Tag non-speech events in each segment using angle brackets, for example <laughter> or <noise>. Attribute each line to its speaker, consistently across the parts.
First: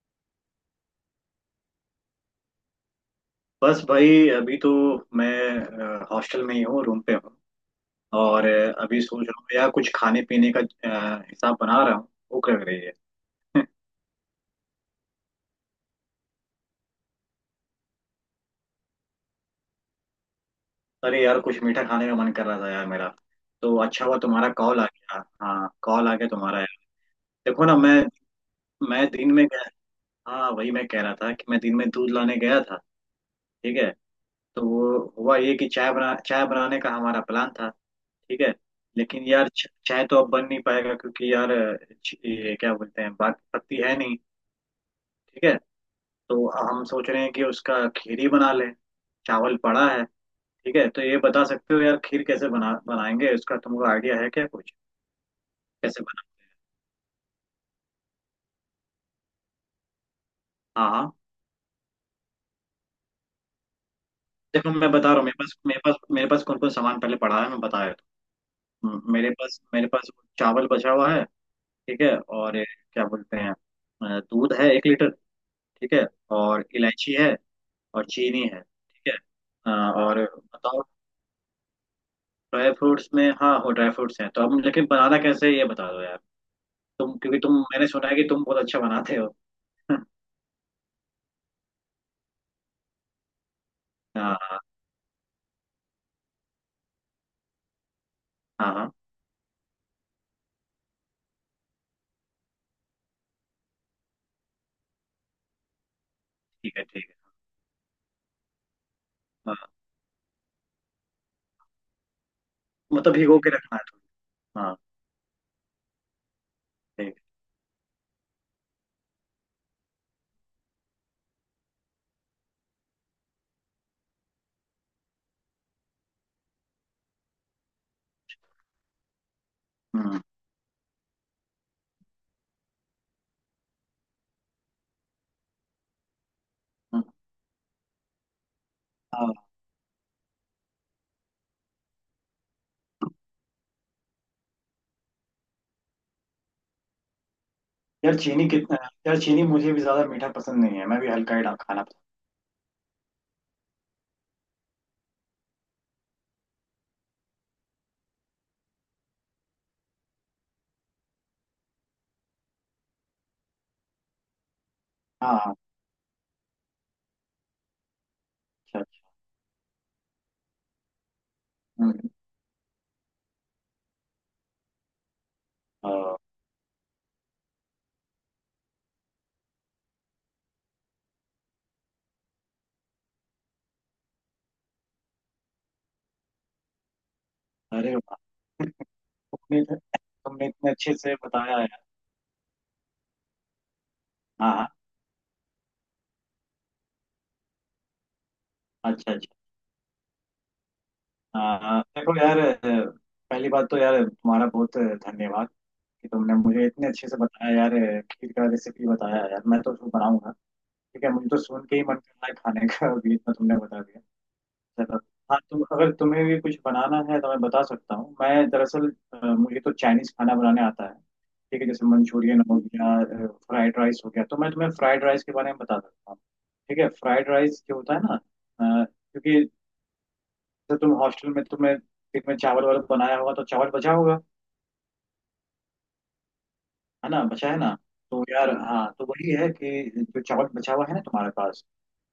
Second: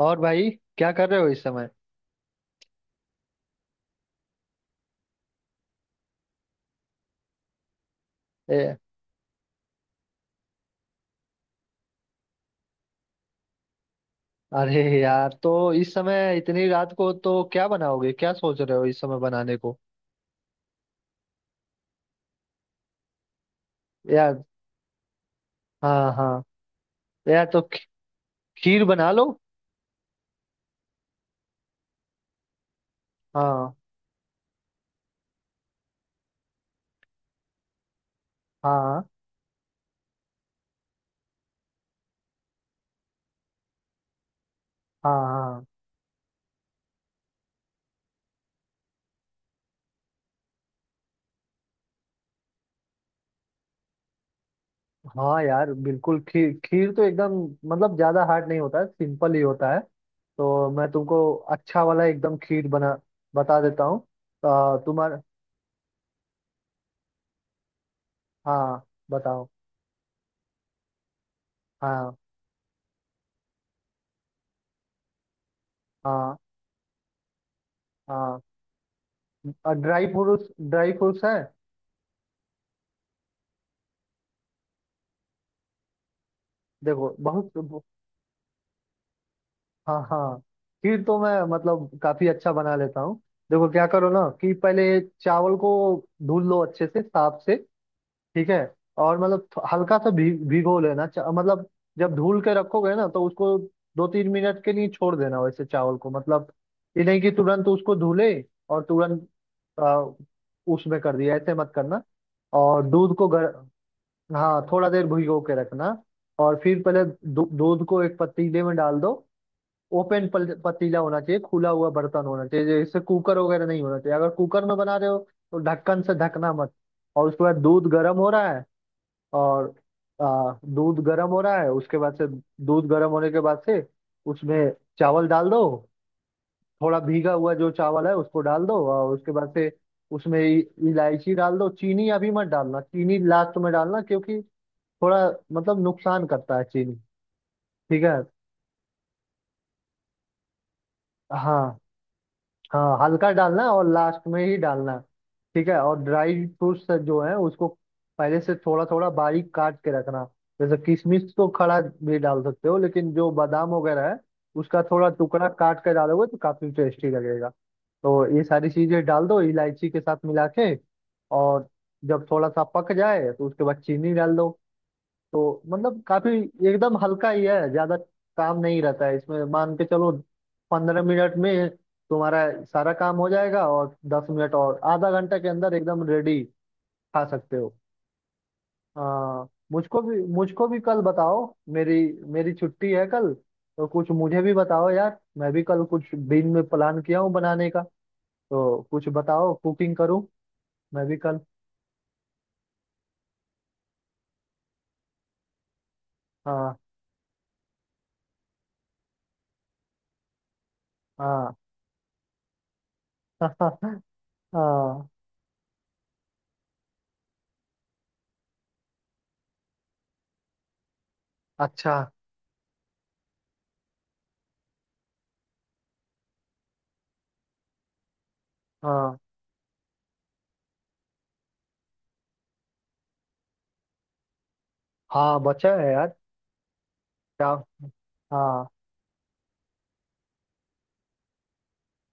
Speaker 1: और भाई, क्या कर रहे हो इस समय?
Speaker 2: बस भाई अभी तो मैं हॉस्टल में ही हूँ, रूम पे हूँ। और
Speaker 1: ए,
Speaker 2: अभी सोच रहा हूँ यार, कुछ खाने पीने का हिसाब बना रहा हूँ। भूख लग रही है। <laughs>
Speaker 1: अरे यार, तो इस समय इतनी रात को तो क्या बनाओगे? क्या सोच रहे हो इस समय बनाने को?
Speaker 2: अरे यार, कुछ मीठा खाने का मन कर रहा था यार मेरा। तो अच्छा हुआ
Speaker 1: यार।
Speaker 2: तुम्हारा कॉल आ गया, हाँ, कॉल
Speaker 1: हाँ,
Speaker 2: आ गया
Speaker 1: हाँ।
Speaker 2: तुम्हारा यार।
Speaker 1: यार तो
Speaker 2: देखो ना, मैं
Speaker 1: खीर
Speaker 2: मैं
Speaker 1: बना लो।
Speaker 2: दिन में गया। हाँ, वही मैं कह रहा था कि मैं दिन में दूध लाने गया था।
Speaker 1: हाँ,
Speaker 2: ठीक है। तो वो हुआ ये कि चाय बनाने का हमारा प्लान था। ठीक है।
Speaker 1: हाँ,
Speaker 2: लेकिन यार चाहे तो अब बन नहीं पाएगा, क्योंकि यार ये क्या बोलते हैं, बाग की पत्ती है नहीं।
Speaker 1: हाँ,
Speaker 2: ठीक है।
Speaker 1: हाँ।
Speaker 2: तो हम सोच रहे हैं कि उसका खीर ही बना लें। चावल पड़ा है। ठीक है, तो ये बता सकते हो यार, खीर कैसे बनाएंगे, उसका तुमको आइडिया है क्या कुछ?
Speaker 1: हाँ यार,
Speaker 2: कैसे
Speaker 1: बिल्कुल।
Speaker 2: बना?
Speaker 1: खीर खीर तो एकदम मतलब ज्यादा हार्ड नहीं होता है, सिंपल ही होता है। तो
Speaker 2: हाँ
Speaker 1: मैं
Speaker 2: हाँ।
Speaker 1: तुमको अच्छा वाला एकदम खीर बना बता देता हूँ।
Speaker 2: देखो, मैं बता रहा
Speaker 1: तुम्हारा।
Speaker 2: हूँ मेरे पास कौन कौन सामान पहले पड़ा है, मैं बता देता
Speaker 1: हाँ,
Speaker 2: हूँ। मेरे
Speaker 1: बताओ।
Speaker 2: पास मेरे पास चावल बचा हुआ है। ठीक
Speaker 1: हाँ,
Speaker 2: है, और ये क्या बोलते हैं, दूध है 1 लीटर। ठीक है।
Speaker 1: हाँ,
Speaker 2: और इलायची है। और
Speaker 1: हाँ।
Speaker 2: चीनी है, ठीक है। हाँ,
Speaker 1: ड्राई
Speaker 2: और
Speaker 1: फ्रूट्स,
Speaker 2: बताओ।
Speaker 1: ड्राई फ्रूट्स है।
Speaker 2: ड्राई फ्रूट्स में, हाँ हो, ड्राई फ्रूट्स हैं तो, अब लेकिन बनाना कैसे है, ये बता दो यार।
Speaker 1: देखो
Speaker 2: तुम क्योंकि
Speaker 1: बहुत।
Speaker 2: तुम, मैंने सुना है कि तुम बहुत अच्छा बनाते हो। <laughs>
Speaker 1: हाँ,
Speaker 2: हाँ
Speaker 1: हाँ। खीर तो मैं मतलब काफी अच्छा बना लेता हूँ। देखो क्या करो ना कि
Speaker 2: हाँ
Speaker 1: पहले चावल को धुल लो अच्छे से, साफ से। ठीक है।
Speaker 2: हाँ हाँ।
Speaker 1: और मतलब हल्का सा भी भिगो लेना, मतलब जब धुल के रखोगे ना तो उसको दो तीन मिनट के लिए छोड़ देना, वैसे चावल को मतलब,
Speaker 2: ठीक है,
Speaker 1: ये
Speaker 2: ठीक है।
Speaker 1: नहीं कि तुरंत उसको धुले और तुरंत
Speaker 2: हाँ,
Speaker 1: आ, उसमें कर दिया, ऐसे मत करना। और
Speaker 2: मतलब
Speaker 1: दूध को
Speaker 2: भिगो के
Speaker 1: गर
Speaker 2: रखना है।
Speaker 1: हाँ,
Speaker 2: थोड़ा। हाँ।
Speaker 1: थोड़ा देर भिगो के रखना। और फिर पहले
Speaker 2: ठीक है।
Speaker 1: दूध को एक पतीले में डाल दो। ओपन पतीला होना चाहिए, खुला हुआ बर्तन होना चाहिए, जैसे कुकर वगैरह नहीं होना चाहिए। अगर कुकर में बना रहे हो तो ढक्कन से ढकना मत। और उसके बाद दूध गर्म हो रहा है, और
Speaker 2: हम्म
Speaker 1: दूध गर्म हो रहा है। उसके बाद से, दूध गर्म होने के बाद से उसमें चावल डाल दो। थोड़ा
Speaker 2: हम्म।
Speaker 1: भीगा हुआ जो चावल है उसको डाल दो, और उसके
Speaker 2: हाँ।
Speaker 1: बाद से उसमें इलायची डाल दो। चीनी अभी मत डालना, चीनी लास्ट में डालना क्योंकि थोड़ा मतलब नुकसान करता है चीनी। ठीक
Speaker 2: यार
Speaker 1: है।
Speaker 2: चीनी कितना? यार चीनी मुझे भी ज्यादा मीठा पसंद नहीं है, मैं भी हल्का ही
Speaker 1: हाँ,
Speaker 2: खाना पसंद।
Speaker 1: हाँ। हल्का डालना, और लास्ट में ही डालना। ठीक है। और ड्राई फ्रूट्स जो है उसको पहले से थोड़ा थोड़ा बारीक काट के रखना। जैसे किशमिश तो खड़ा भी डाल सकते हो, लेकिन जो बादाम वगैरह है उसका थोड़ा
Speaker 2: हाँ
Speaker 1: टुकड़ा
Speaker 2: हाँ।
Speaker 1: काट कर डालोगे तो काफी टेस्टी लगेगा। तो ये सारी
Speaker 2: अच्छा
Speaker 1: चीजें
Speaker 2: अच्छा।
Speaker 1: डाल दो इलायची के साथ मिला के। और
Speaker 2: हम्म।
Speaker 1: जब थोड़ा सा पक जाए तो उसके बाद चीनी डाल दो। तो मतलब
Speaker 2: हाँ।
Speaker 1: काफी एकदम हल्का ही है, ज्यादा काम नहीं रहता है इसमें, मान के चलो। 15 मिनट में तुम्हारा सारा काम हो जाएगा, और 10 मिनट और आधा घंटा के अंदर एकदम रेडी। खा सकते हो।
Speaker 2: अरे वाह! <laughs>
Speaker 1: आ,
Speaker 2: तुमने तो- तुमने
Speaker 1: मुझको
Speaker 2: इतने
Speaker 1: भी
Speaker 2: अच्छे
Speaker 1: कल
Speaker 2: से
Speaker 1: बताओ।
Speaker 2: बताया है।
Speaker 1: मेरी मेरी छुट्टी है कल। तो कुछ मुझे
Speaker 2: हाँ
Speaker 1: भी
Speaker 2: हाँ।
Speaker 1: बताओ यार, मैं भी कल कुछ दिन में प्लान किया हूँ बनाने का। तो कुछ
Speaker 2: अच्छा अच्छा।
Speaker 1: बताओ कुकिंग करूँ मैं भी कल।
Speaker 2: देखो यार, पहली बात तो यार, तुम्हारा बहुत धन्यवाद कि तुमने मुझे
Speaker 1: हाँ,
Speaker 2: इतने अच्छे से बताया यार, खीर का रेसिपी बताया यार, मैं तो उसको बनाऊंगा। ठीक है, मुझे तो
Speaker 1: हाँ।
Speaker 2: सुन के ही मन कर रहा है खाने का, अभी इतना तुमने बता दिया।
Speaker 1: <laughs>
Speaker 2: चलो।
Speaker 1: हाँ।
Speaker 2: हाँ, तुम अगर तुम्हें भी कुछ बनाना है, तो मैं बता सकता हूँ। मैं दरअसल मुझे तो चाइनीज खाना बनाने आता है। ठीक है, जैसे
Speaker 1: अच्छा।
Speaker 2: मंचूरियन हो गया, फ्राइड राइस हो गया, तो मैं तुम्हें फ्राइड राइस के बारे में बता सकता हूँ। ठीक है। फ्राइड राइस जो होता है ना, अ,
Speaker 1: हाँ,
Speaker 2: क्योंकि तो तुम हॉस्टल में, तुम्हें दिन में चावल वावल बनाया होगा तो चावल बचा होगा।
Speaker 1: हाँ। बचा है यार।
Speaker 2: है ना?
Speaker 1: क्या?
Speaker 2: बचा है ना? तो
Speaker 1: हाँ,
Speaker 2: यार हाँ, तो वही है कि जो चावल बचा हुआ है ना तुम्हारे पास,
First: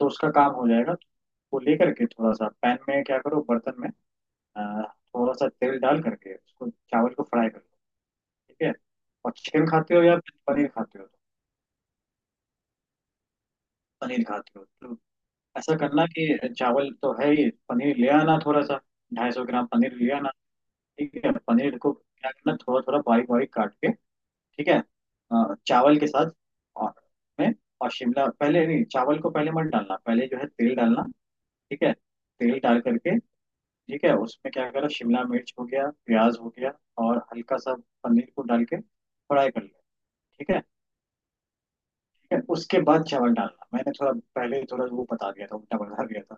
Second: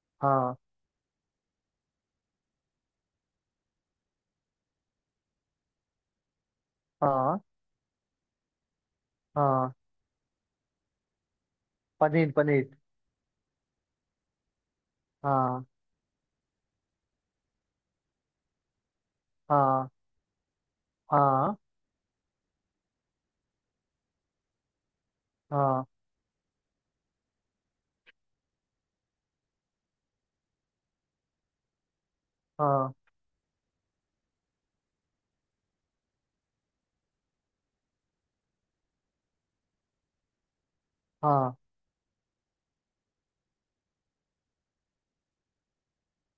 Speaker 2: तो उसका काम
Speaker 1: हाँ,
Speaker 2: हो जाएगा। वो लेकर के थोड़ा सा पैन में, क्या करो, बर्तन में अ, थोड़ा सा तेल डाल करके उसको, चावल को
Speaker 1: हाँ,
Speaker 2: फ्राई कर लो। ठीक है। और चिकन
Speaker 1: हाँ।
Speaker 2: खाते हो या पनीर खाते हो तो?
Speaker 1: पनीर, पनीर।
Speaker 2: पनीर खाते हो तो
Speaker 1: हाँ,
Speaker 2: ऐसा करना कि चावल तो है ही, पनीर ले आना थोड़ा सा, 250 ग्राम
Speaker 1: हाँ,
Speaker 2: पनीर ले आना। ठीक है,
Speaker 1: हाँ,
Speaker 2: पनीर को क्या करना, थोड़ा थोड़ा बारीक बारीक काट के। ठीक है,
Speaker 1: हाँ,
Speaker 2: चावल के साथ और में, और शिमला पहले नहीं, चावल को पहले मत डालना, पहले जो है तेल डालना। ठीक है, तेल डाल
Speaker 1: हाँ,
Speaker 2: करके। ठीक है, उसमें क्या करा, शिमला मिर्च हो गया, प्याज हो गया, और हल्का सा पनीर को डाल के फ्राई कर लिया। ठीक है।
Speaker 1: हाँ,
Speaker 2: ठीक है, उसके बाद चावल डालना, मैंने थोड़ा पहले थोड़ा वो बता दिया था, उल्टा बता दिया था,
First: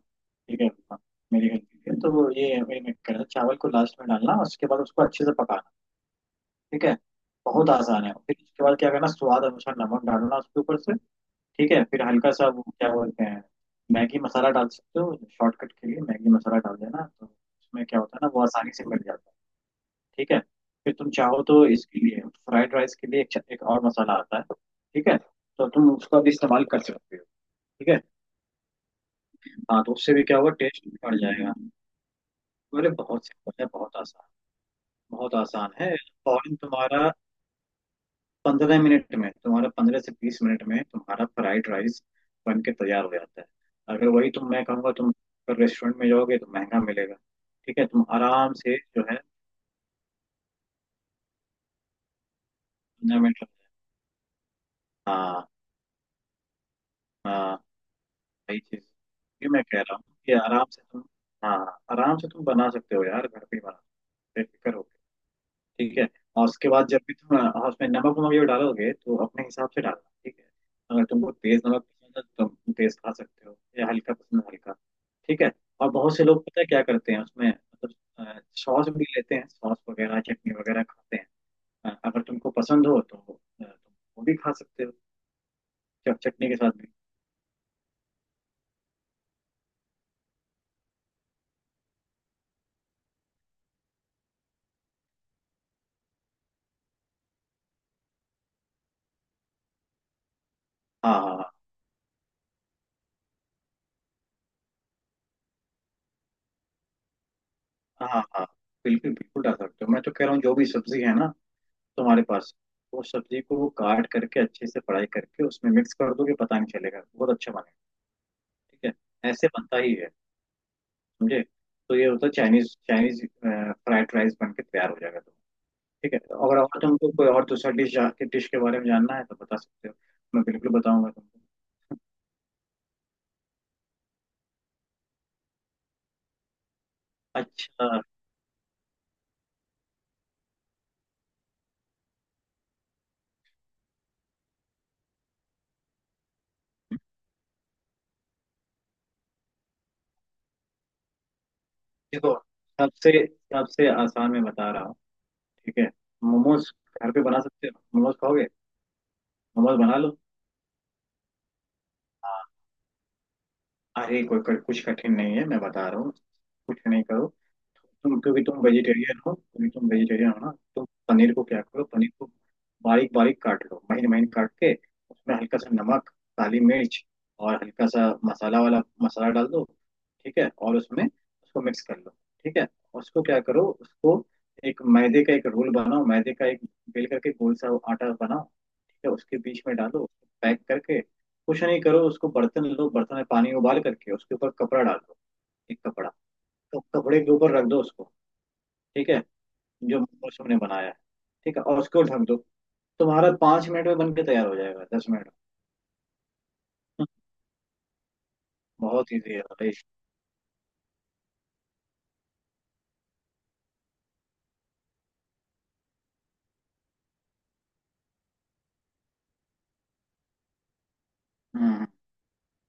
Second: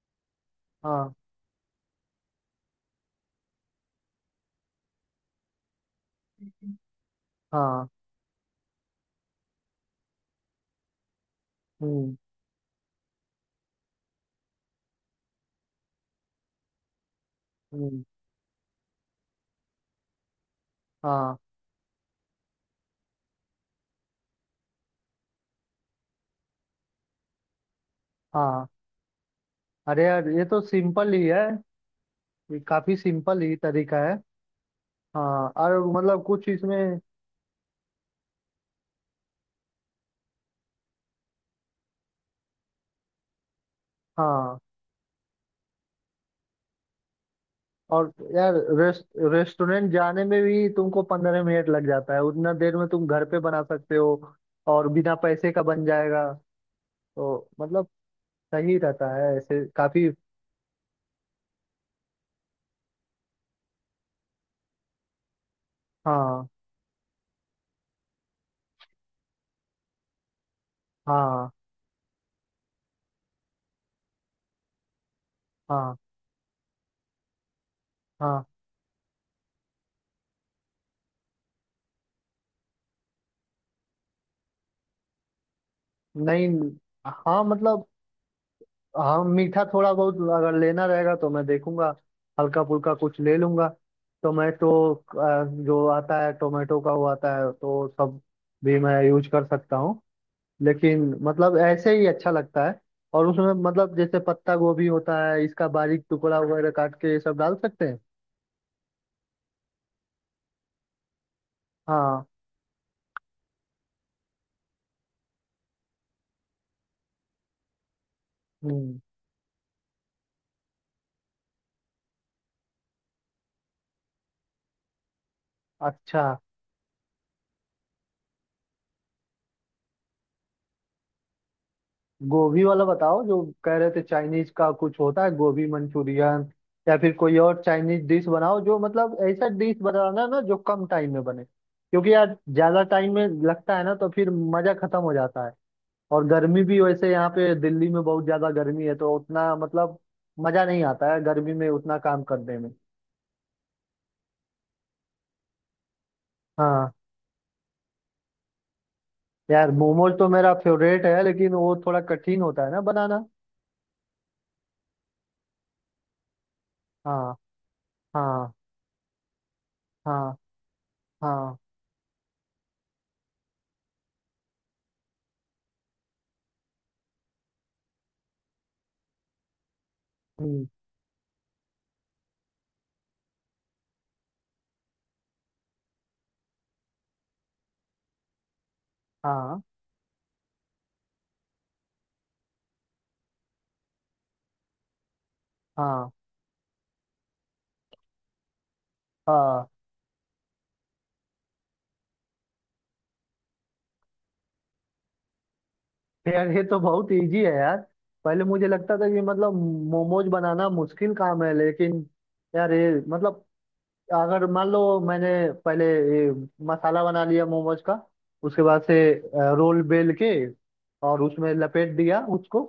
Speaker 2: ठीक है, हाँ।
Speaker 1: हाँ,
Speaker 2: मेरी गलती है, तो वो ये, वही मैं कह रहा था, चावल को लास्ट में डालना, उसके बाद उसको अच्छे से पकाना। ठीक है। बहुत
Speaker 1: हाँ।
Speaker 2: आसान है। फिर उसके बाद क्या करना, स्वाद अनुसार नमक डालना उसके ऊपर से। ठीक है, फिर
Speaker 1: हम्म,
Speaker 2: हल्का सा वो क्या बोलते हैं, मैगी मसाला डाल सकते हो, शॉर्टकट के लिए मैगी मसाला डाल देना, तो उसमें क्या
Speaker 1: हम्म।
Speaker 2: होता है ना, वो आसानी से मिल जाता है। ठीक है। फिर तुम
Speaker 1: हाँ,
Speaker 2: चाहो तो, इसके लिए फ्राइड राइस के लिए, एक और मसाला आता है। ठीक है, तो तुम उसका भी इस्तेमाल कर सकते हो। ठीक है।
Speaker 1: हाँ।
Speaker 2: हाँ, तो
Speaker 1: अरे
Speaker 2: उससे भी
Speaker 1: यार,
Speaker 2: क्या
Speaker 1: ये
Speaker 2: होगा,
Speaker 1: तो
Speaker 2: टेस्ट
Speaker 1: सिंपल
Speaker 2: बढ़
Speaker 1: ही है।
Speaker 2: जाएगा।
Speaker 1: ये
Speaker 2: अरे
Speaker 1: काफी
Speaker 2: बहुत
Speaker 1: सिंपल
Speaker 2: सिंपल
Speaker 1: ही
Speaker 2: है, बहुत
Speaker 1: तरीका है।
Speaker 2: आसान। बहुत
Speaker 1: हाँ,
Speaker 2: आसान
Speaker 1: और
Speaker 2: है।
Speaker 1: मतलब कुछ
Speaker 2: फौरन
Speaker 1: इसमें।
Speaker 2: तुम्हारा 15 मिनट में तुम्हारा, 15 से 20 मिनट में तुम्हारा फ्राइड राइस बन के तैयार हो जाता है। अगर वही तुम,
Speaker 1: हाँ।
Speaker 2: मैं कहूँगा तुम अगर रेस्टोरेंट में जाओगे तो महंगा मिलेगा। ठीक है, तुम
Speaker 1: और
Speaker 2: आराम
Speaker 1: यार,
Speaker 2: से जो है
Speaker 1: रेस्टोरेंट जाने में भी तुमको 15 मिनट लग जाता है, उतना देर में तुम
Speaker 2: पंद्रह
Speaker 1: घर पे
Speaker 2: मिनट
Speaker 1: बना सकते हो। और बिना
Speaker 2: हाँ
Speaker 1: पैसे का बन जाएगा। तो
Speaker 2: हाँ।
Speaker 1: मतलब
Speaker 2: वही
Speaker 1: सही
Speaker 2: चीज़,
Speaker 1: रहता है
Speaker 2: ये मैं
Speaker 1: ऐसे
Speaker 2: कह रहा हूँ
Speaker 1: काफी।
Speaker 2: कि आराम से तुम। हाँ। आराम से तुम बना सकते हो यार, घर पे ही बना, बेफिक्र हो। ठीक है। और
Speaker 1: हाँ,
Speaker 2: उसके बाद जब भी तुम उसमें नमक वमक जब डालोगे, तो अपने हिसाब से डालना। ठीक है। अगर तुमको
Speaker 1: हाँ,
Speaker 2: तेज नमक पसंद है तो तुम तेज खा सकते हो, या हल्का पसंद है, हल्का। ठीक है। और
Speaker 1: हाँ,
Speaker 2: बहुत से लोग पता है क्या करते हैं उसमें, मतलब
Speaker 1: हाँ।
Speaker 2: सॉस भी लेते हैं, सॉस वगैरह, चटनी वगैरह खाते हैं। अगर तुमको पसंद हो तो तुम वो भी खा सकते हो,
Speaker 1: नहीं।
Speaker 2: चटनी के साथ भी।
Speaker 1: हाँ मतलब, हाँ मीठा थोड़ा बहुत अगर लेना रहेगा तो मैं देखूंगा, हल्का फुल्का कुछ ले लूंगा। टोमेटो, जो आता है टोमेटो का वो आता है तो सब भी मैं यूज कर सकता हूँ, लेकिन
Speaker 2: हाँ हाँ
Speaker 1: मतलब ऐसे ही अच्छा लगता है। और उसमें मतलब जैसे पत्ता गोभी होता है, इसका बारीक टुकड़ा वगैरह काट के ये सब डाल सकते हैं।
Speaker 2: हाँ हाँ हाँ। बिल्कुल बिल्कुल डाल सकते हो, मैं तो कह रहा हूँ जो भी सब्जी है ना तुम्हारे
Speaker 1: हाँ।
Speaker 2: पास, वो सब्जी को वो काट करके अच्छे से फ्राई करके उसमें मिक्स कर दोगे, पता नहीं चलेगा, बहुत अच्छा बनेगा। ठीक
Speaker 1: हम्म।
Speaker 2: है, ऐसे बनता ही है, समझे? तो ये होता है चाइनीज, चाइनीज फ्राइड राइस बन के तैयार हो जाएगा तो। ठीक है,
Speaker 1: अच्छा।
Speaker 2: अगर और तुमको कोई और दूसरा डिश के बारे में जानना है तो बता सकते हो, मैं बिल्कुल बताऊंगा तुमको।
Speaker 1: गोभी वाला बताओ, जो कह रहे थे चाइनीज का कुछ होता है गोभी मंचूरियन, या फिर कोई और
Speaker 2: अच्छा,
Speaker 1: चाइनीज डिश बनाओ। जो मतलब ऐसा डिश बनाना ना जो कम टाइम में बने, क्योंकि यार ज्यादा टाइम में लगता है ना तो फिर मजा खत्म हो जाता है। और गर्मी भी वैसे यहाँ पे दिल्ली में बहुत ज्यादा गर्मी है, तो उतना मतलब मजा नहीं आता है गर्मी में उतना काम
Speaker 2: देखो
Speaker 1: करने में।
Speaker 2: सबसे सबसे आसान मैं बता रहा हूँ। ठीक है। मोमोज
Speaker 1: हाँ
Speaker 2: घर पे बना सकते हो, मोमोज खाओगे?
Speaker 1: यार,
Speaker 2: मोमोज बना
Speaker 1: मोमोज तो मेरा फेवरेट है, लेकिन वो थोड़ा
Speaker 2: लो।
Speaker 1: कठिन होता है ना बनाना।
Speaker 2: अरे कोई कोई कुछ कठिन नहीं है, मैं बता रहा हूँ, कुछ नहीं करो।
Speaker 1: हाँ,
Speaker 2: तुम क्योंकि
Speaker 1: हाँ,
Speaker 2: तुम वेजिटेरियन हो, क्योंकि तुम वेजिटेरियन
Speaker 1: हाँ,
Speaker 2: हो ना? तुम पनीर को
Speaker 1: हाँ।
Speaker 2: क्या करो, पनीर को बारीक बारीक काट लो, महीन महीन काट के। उसमें हल्का सा नमक, काली मिर्च, और हल्का सा मसाला वाला मसाला डाल दो। ठीक है,
Speaker 1: हम्म।
Speaker 2: और उसमें उसको मिक्स कर लो। ठीक है। उसको क्या करो, उसको एक मैदे का एक रोल बनाओ, मैदे का एक बेल करके गोल सा आटा बनाओ, ठीक है, उसके
Speaker 1: हाँ,
Speaker 2: बीच में डालो, पैक करके। कुछ नहीं करो, उसको बर्तन लो, बर्तन में पानी उबाल करके उसके ऊपर कपड़ा डाल दो, एक
Speaker 1: हाँ,
Speaker 2: कपड़ा। तो कपड़े के ऊपर रख दो उसको। ठीक है,
Speaker 1: हाँ।
Speaker 2: जो मौसम ने बनाया है। ठीक है, और उसको ढक दो। तुम्हारा 5 मिनट में बन के तैयार हो जाएगा, 10 मिनट
Speaker 1: यार ये तो
Speaker 2: में।
Speaker 1: बहुत इजी है यार। पहले मुझे लगता था
Speaker 2: बहुत
Speaker 1: कि
Speaker 2: इजी है
Speaker 1: मतलब
Speaker 2: भाई।
Speaker 1: मोमोज बनाना मुश्किल काम है, लेकिन यार ये मतलब, अगर मान लो मैंने पहले ये मसाला बना लिया मोमोज का, उसके बाद से रोल बेल के और उसमें
Speaker 2: हम्म हम्म।
Speaker 1: लपेट दिया उसको,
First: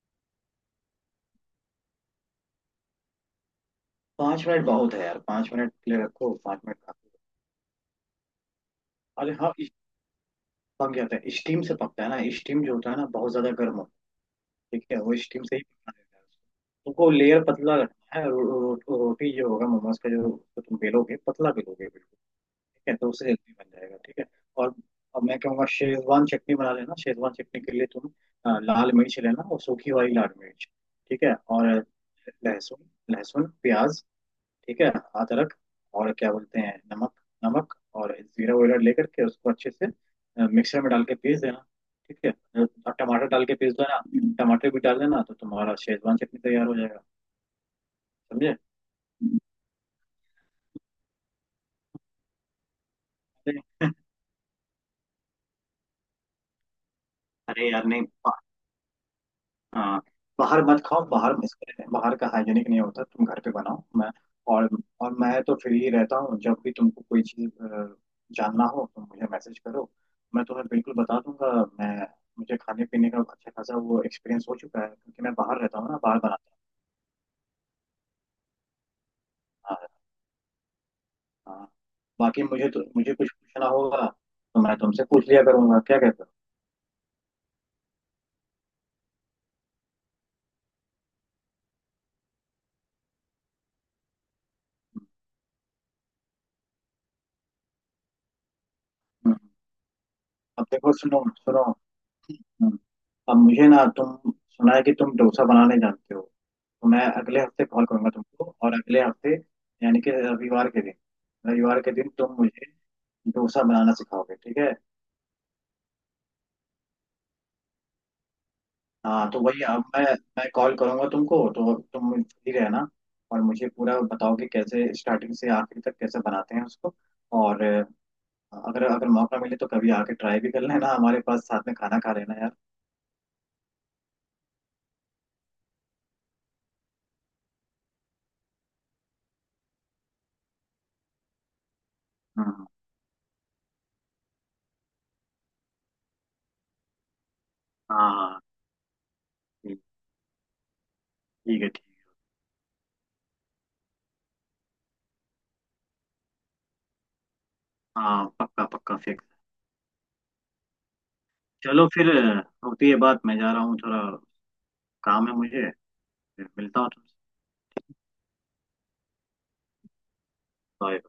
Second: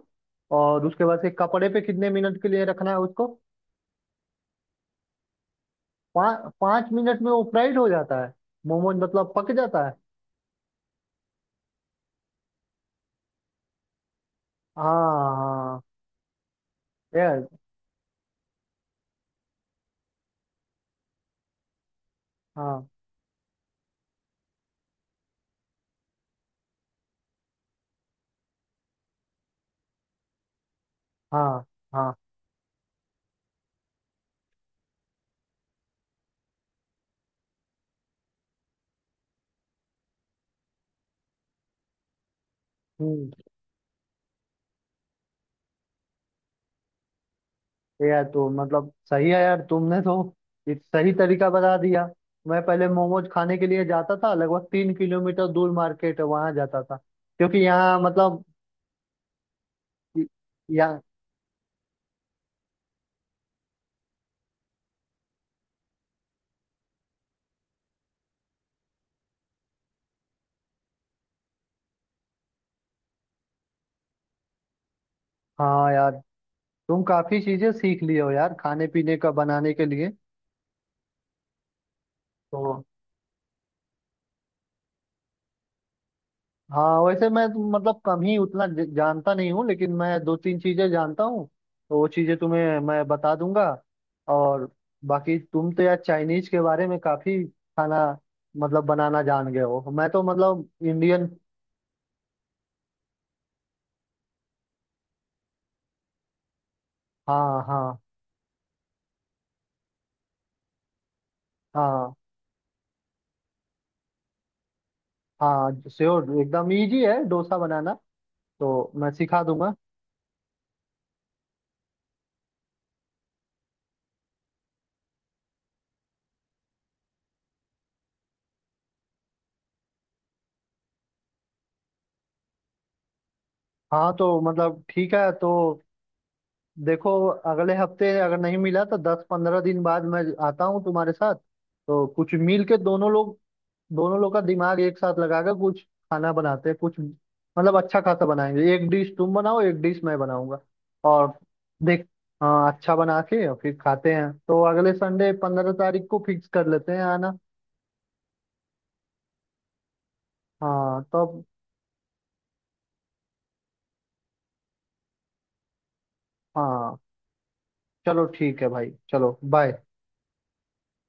Speaker 1: और उसके बाद से कपड़े पे कितने मिनट के लिए रखना है उसको?
Speaker 2: 5 मिनट बहुत है यार, 5 मिनट के लिए रखो,
Speaker 1: पाँच
Speaker 2: 5 मिनट
Speaker 1: पाँच
Speaker 2: खा लो।
Speaker 1: मिनट में वो फ्राइड हो जाता है, मोमोज मतलब
Speaker 2: अरे
Speaker 1: पक
Speaker 2: हाँ
Speaker 1: जाता है।
Speaker 2: पक जाता है, स्टीम से पकता है ना, स्टीम जो होता है ना, बहुत ज्यादा गर्म हो। ठीक
Speaker 1: हाँ,
Speaker 2: है, वो स्टीम से ही
Speaker 1: हाँ
Speaker 2: पकना रहता है उसको। तुमको लेयर
Speaker 1: यार।
Speaker 2: पतला रखना है, रो, रो, रो, रोटी जो होगा मोमोज का, जो जो तुम बेलोगे, पतला बेलोगे। ठीक
Speaker 1: हाँ,
Speaker 2: है, तो उससे जल्दी बन जाएगा। ठीक है। और अब मैं कहूँगा शेजवान चटनी बना लेना, शेजवान चटनी के लिए तुम लाल मिर्च लेना, और सूखी वाली लाल मिर्च। ठीक है,
Speaker 1: हाँ,
Speaker 2: और
Speaker 1: हाँ।
Speaker 2: लहसुन, लहसुन प्याज। ठीक है, अदरक, और क्या बोलते हैं, नमक, नमक, और जीरा वगैरह लेकर के उसको अच्छे से मिक्सर में डाल के पीस देना। ठीक है, और टमाटर
Speaker 1: हम्म।
Speaker 2: डाल के पीस देना। टमाटर भी डाल देना, तो तुम्हारा शेजवान चटनी तैयार हो जाएगा,
Speaker 1: ये यार तो
Speaker 2: समझे?
Speaker 1: मतलब सही है यार, तुमने तो एक सही तरीका बता दिया। मैं पहले मोमोज खाने के लिए
Speaker 2: <laughs>
Speaker 1: जाता था, लगभग 3 किलोमीटर दूर मार्केट है, वहां जाता था, क्योंकि
Speaker 2: अरे यार
Speaker 1: यहाँ
Speaker 2: नहीं।
Speaker 1: मतलब
Speaker 2: हाँ, बाहर मत
Speaker 1: यहाँ।
Speaker 2: खाओ, बाहर इसके बाहर का हाइजीनिक नहीं होता, तुम घर पे बनाओ। मैं और और मैं तो फ्री रहता हूँ, जब भी तुमको कोई चीज़ जानना हो तो मुझे मैसेज करो, मैं तुम्हें बिल्कुल बता दूंगा। मैं, मुझे खाने पीने का अच्छा खासा वो एक्सपीरियंस हो चुका है क्योंकि मैं बाहर रहता हूँ
Speaker 1: हाँ
Speaker 2: ना,
Speaker 1: यार,
Speaker 2: बाहर बनाता
Speaker 1: तुम काफी चीजें सीख लिए हो यार खाने पीने का बनाने
Speaker 2: हूँ।
Speaker 1: के
Speaker 2: हाँ
Speaker 1: लिए
Speaker 2: हाँ। बाकी
Speaker 1: तो।
Speaker 2: मुझे कुछ पूछना होगा, तो मैं तुमसे पूछ लिया करूंगा, क्या कहते हो?
Speaker 1: हाँ वैसे मैं तो मतलब कम ही उतना जानता नहीं हूँ, लेकिन मैं दो तीन चीजें जानता हूँ। तो वो चीजें तुम्हें मैं बता दूंगा। और बाकी तुम तो यार चाइनीज के बारे में काफी खाना मतलब बनाना
Speaker 2: हम्म।
Speaker 1: जान गए हो, मैं तो
Speaker 2: अब
Speaker 1: मतलब
Speaker 2: देखो, सुनो
Speaker 1: इंडियन।
Speaker 2: सुनो। हम्म। अब मुझे ना तुम, सुना है कि तुम डोसा बनाने जानते हो, तो मैं अगले
Speaker 1: हाँ,
Speaker 2: हफ्ते कॉल
Speaker 1: हाँ,
Speaker 2: करूंगा तुमको, और अगले हफ्ते यानी कि रविवार के दिन, रविवार के दिन
Speaker 1: हाँ,
Speaker 2: तुम मुझे डोसा बनाना सिखाओगे, ठीक है?
Speaker 1: हाँ। श्योर, एकदम इजी है डोसा बनाना, तो मैं
Speaker 2: हाँ तो
Speaker 1: सिखा
Speaker 2: वही,
Speaker 1: दूंगा।
Speaker 2: अब मैं कॉल करूंगा तुमको तो तुम फ्री रहना, और मुझे पूरा बताओ कि कैसे स्टार्टिंग से आखिर तक कैसे बनाते हैं उसको। और अगर अगर मौका मिले तो कभी आके ट्राई भी कर लेना हमारे पास, साथ में खाना खा लेना यार।
Speaker 1: हाँ तो मतलब, ठीक है तो देखो, अगले हफ्ते अगर नहीं मिला तो 10-15 दिन बाद मैं आता हूँ तुम्हारे साथ, तो कुछ मिल
Speaker 2: हम्म।
Speaker 1: के दोनों लोग, दोनों लोग का दिमाग एक साथ लगाकर कुछ खाना बनाते हैं। कुछ मतलब अच्छा
Speaker 2: हाँ
Speaker 1: खासा
Speaker 2: हाँ,
Speaker 1: बनाएंगे, एक डिश तुम बनाओ
Speaker 2: ठीक,
Speaker 1: एक डिश मैं बनाऊंगा। और
Speaker 2: ठीक है, ठीक
Speaker 1: देख, हाँ, अच्छा बना के और फिर खाते हैं, तो अगले संडे 15 तारीख को फिक्स कर लेते हैं आना।
Speaker 2: है। हाँ पक्का, पक्का फिक्स।
Speaker 1: हाँ तो अब,
Speaker 2: चलो फिर होती है बात, मैं जा रहा हूँ थोड़ा, काम है मुझे, मिलता हूँ
Speaker 1: हाँ
Speaker 2: तुमसे।
Speaker 1: चलो, ठीक है भाई, चलो बाय।
Speaker 2: बाय।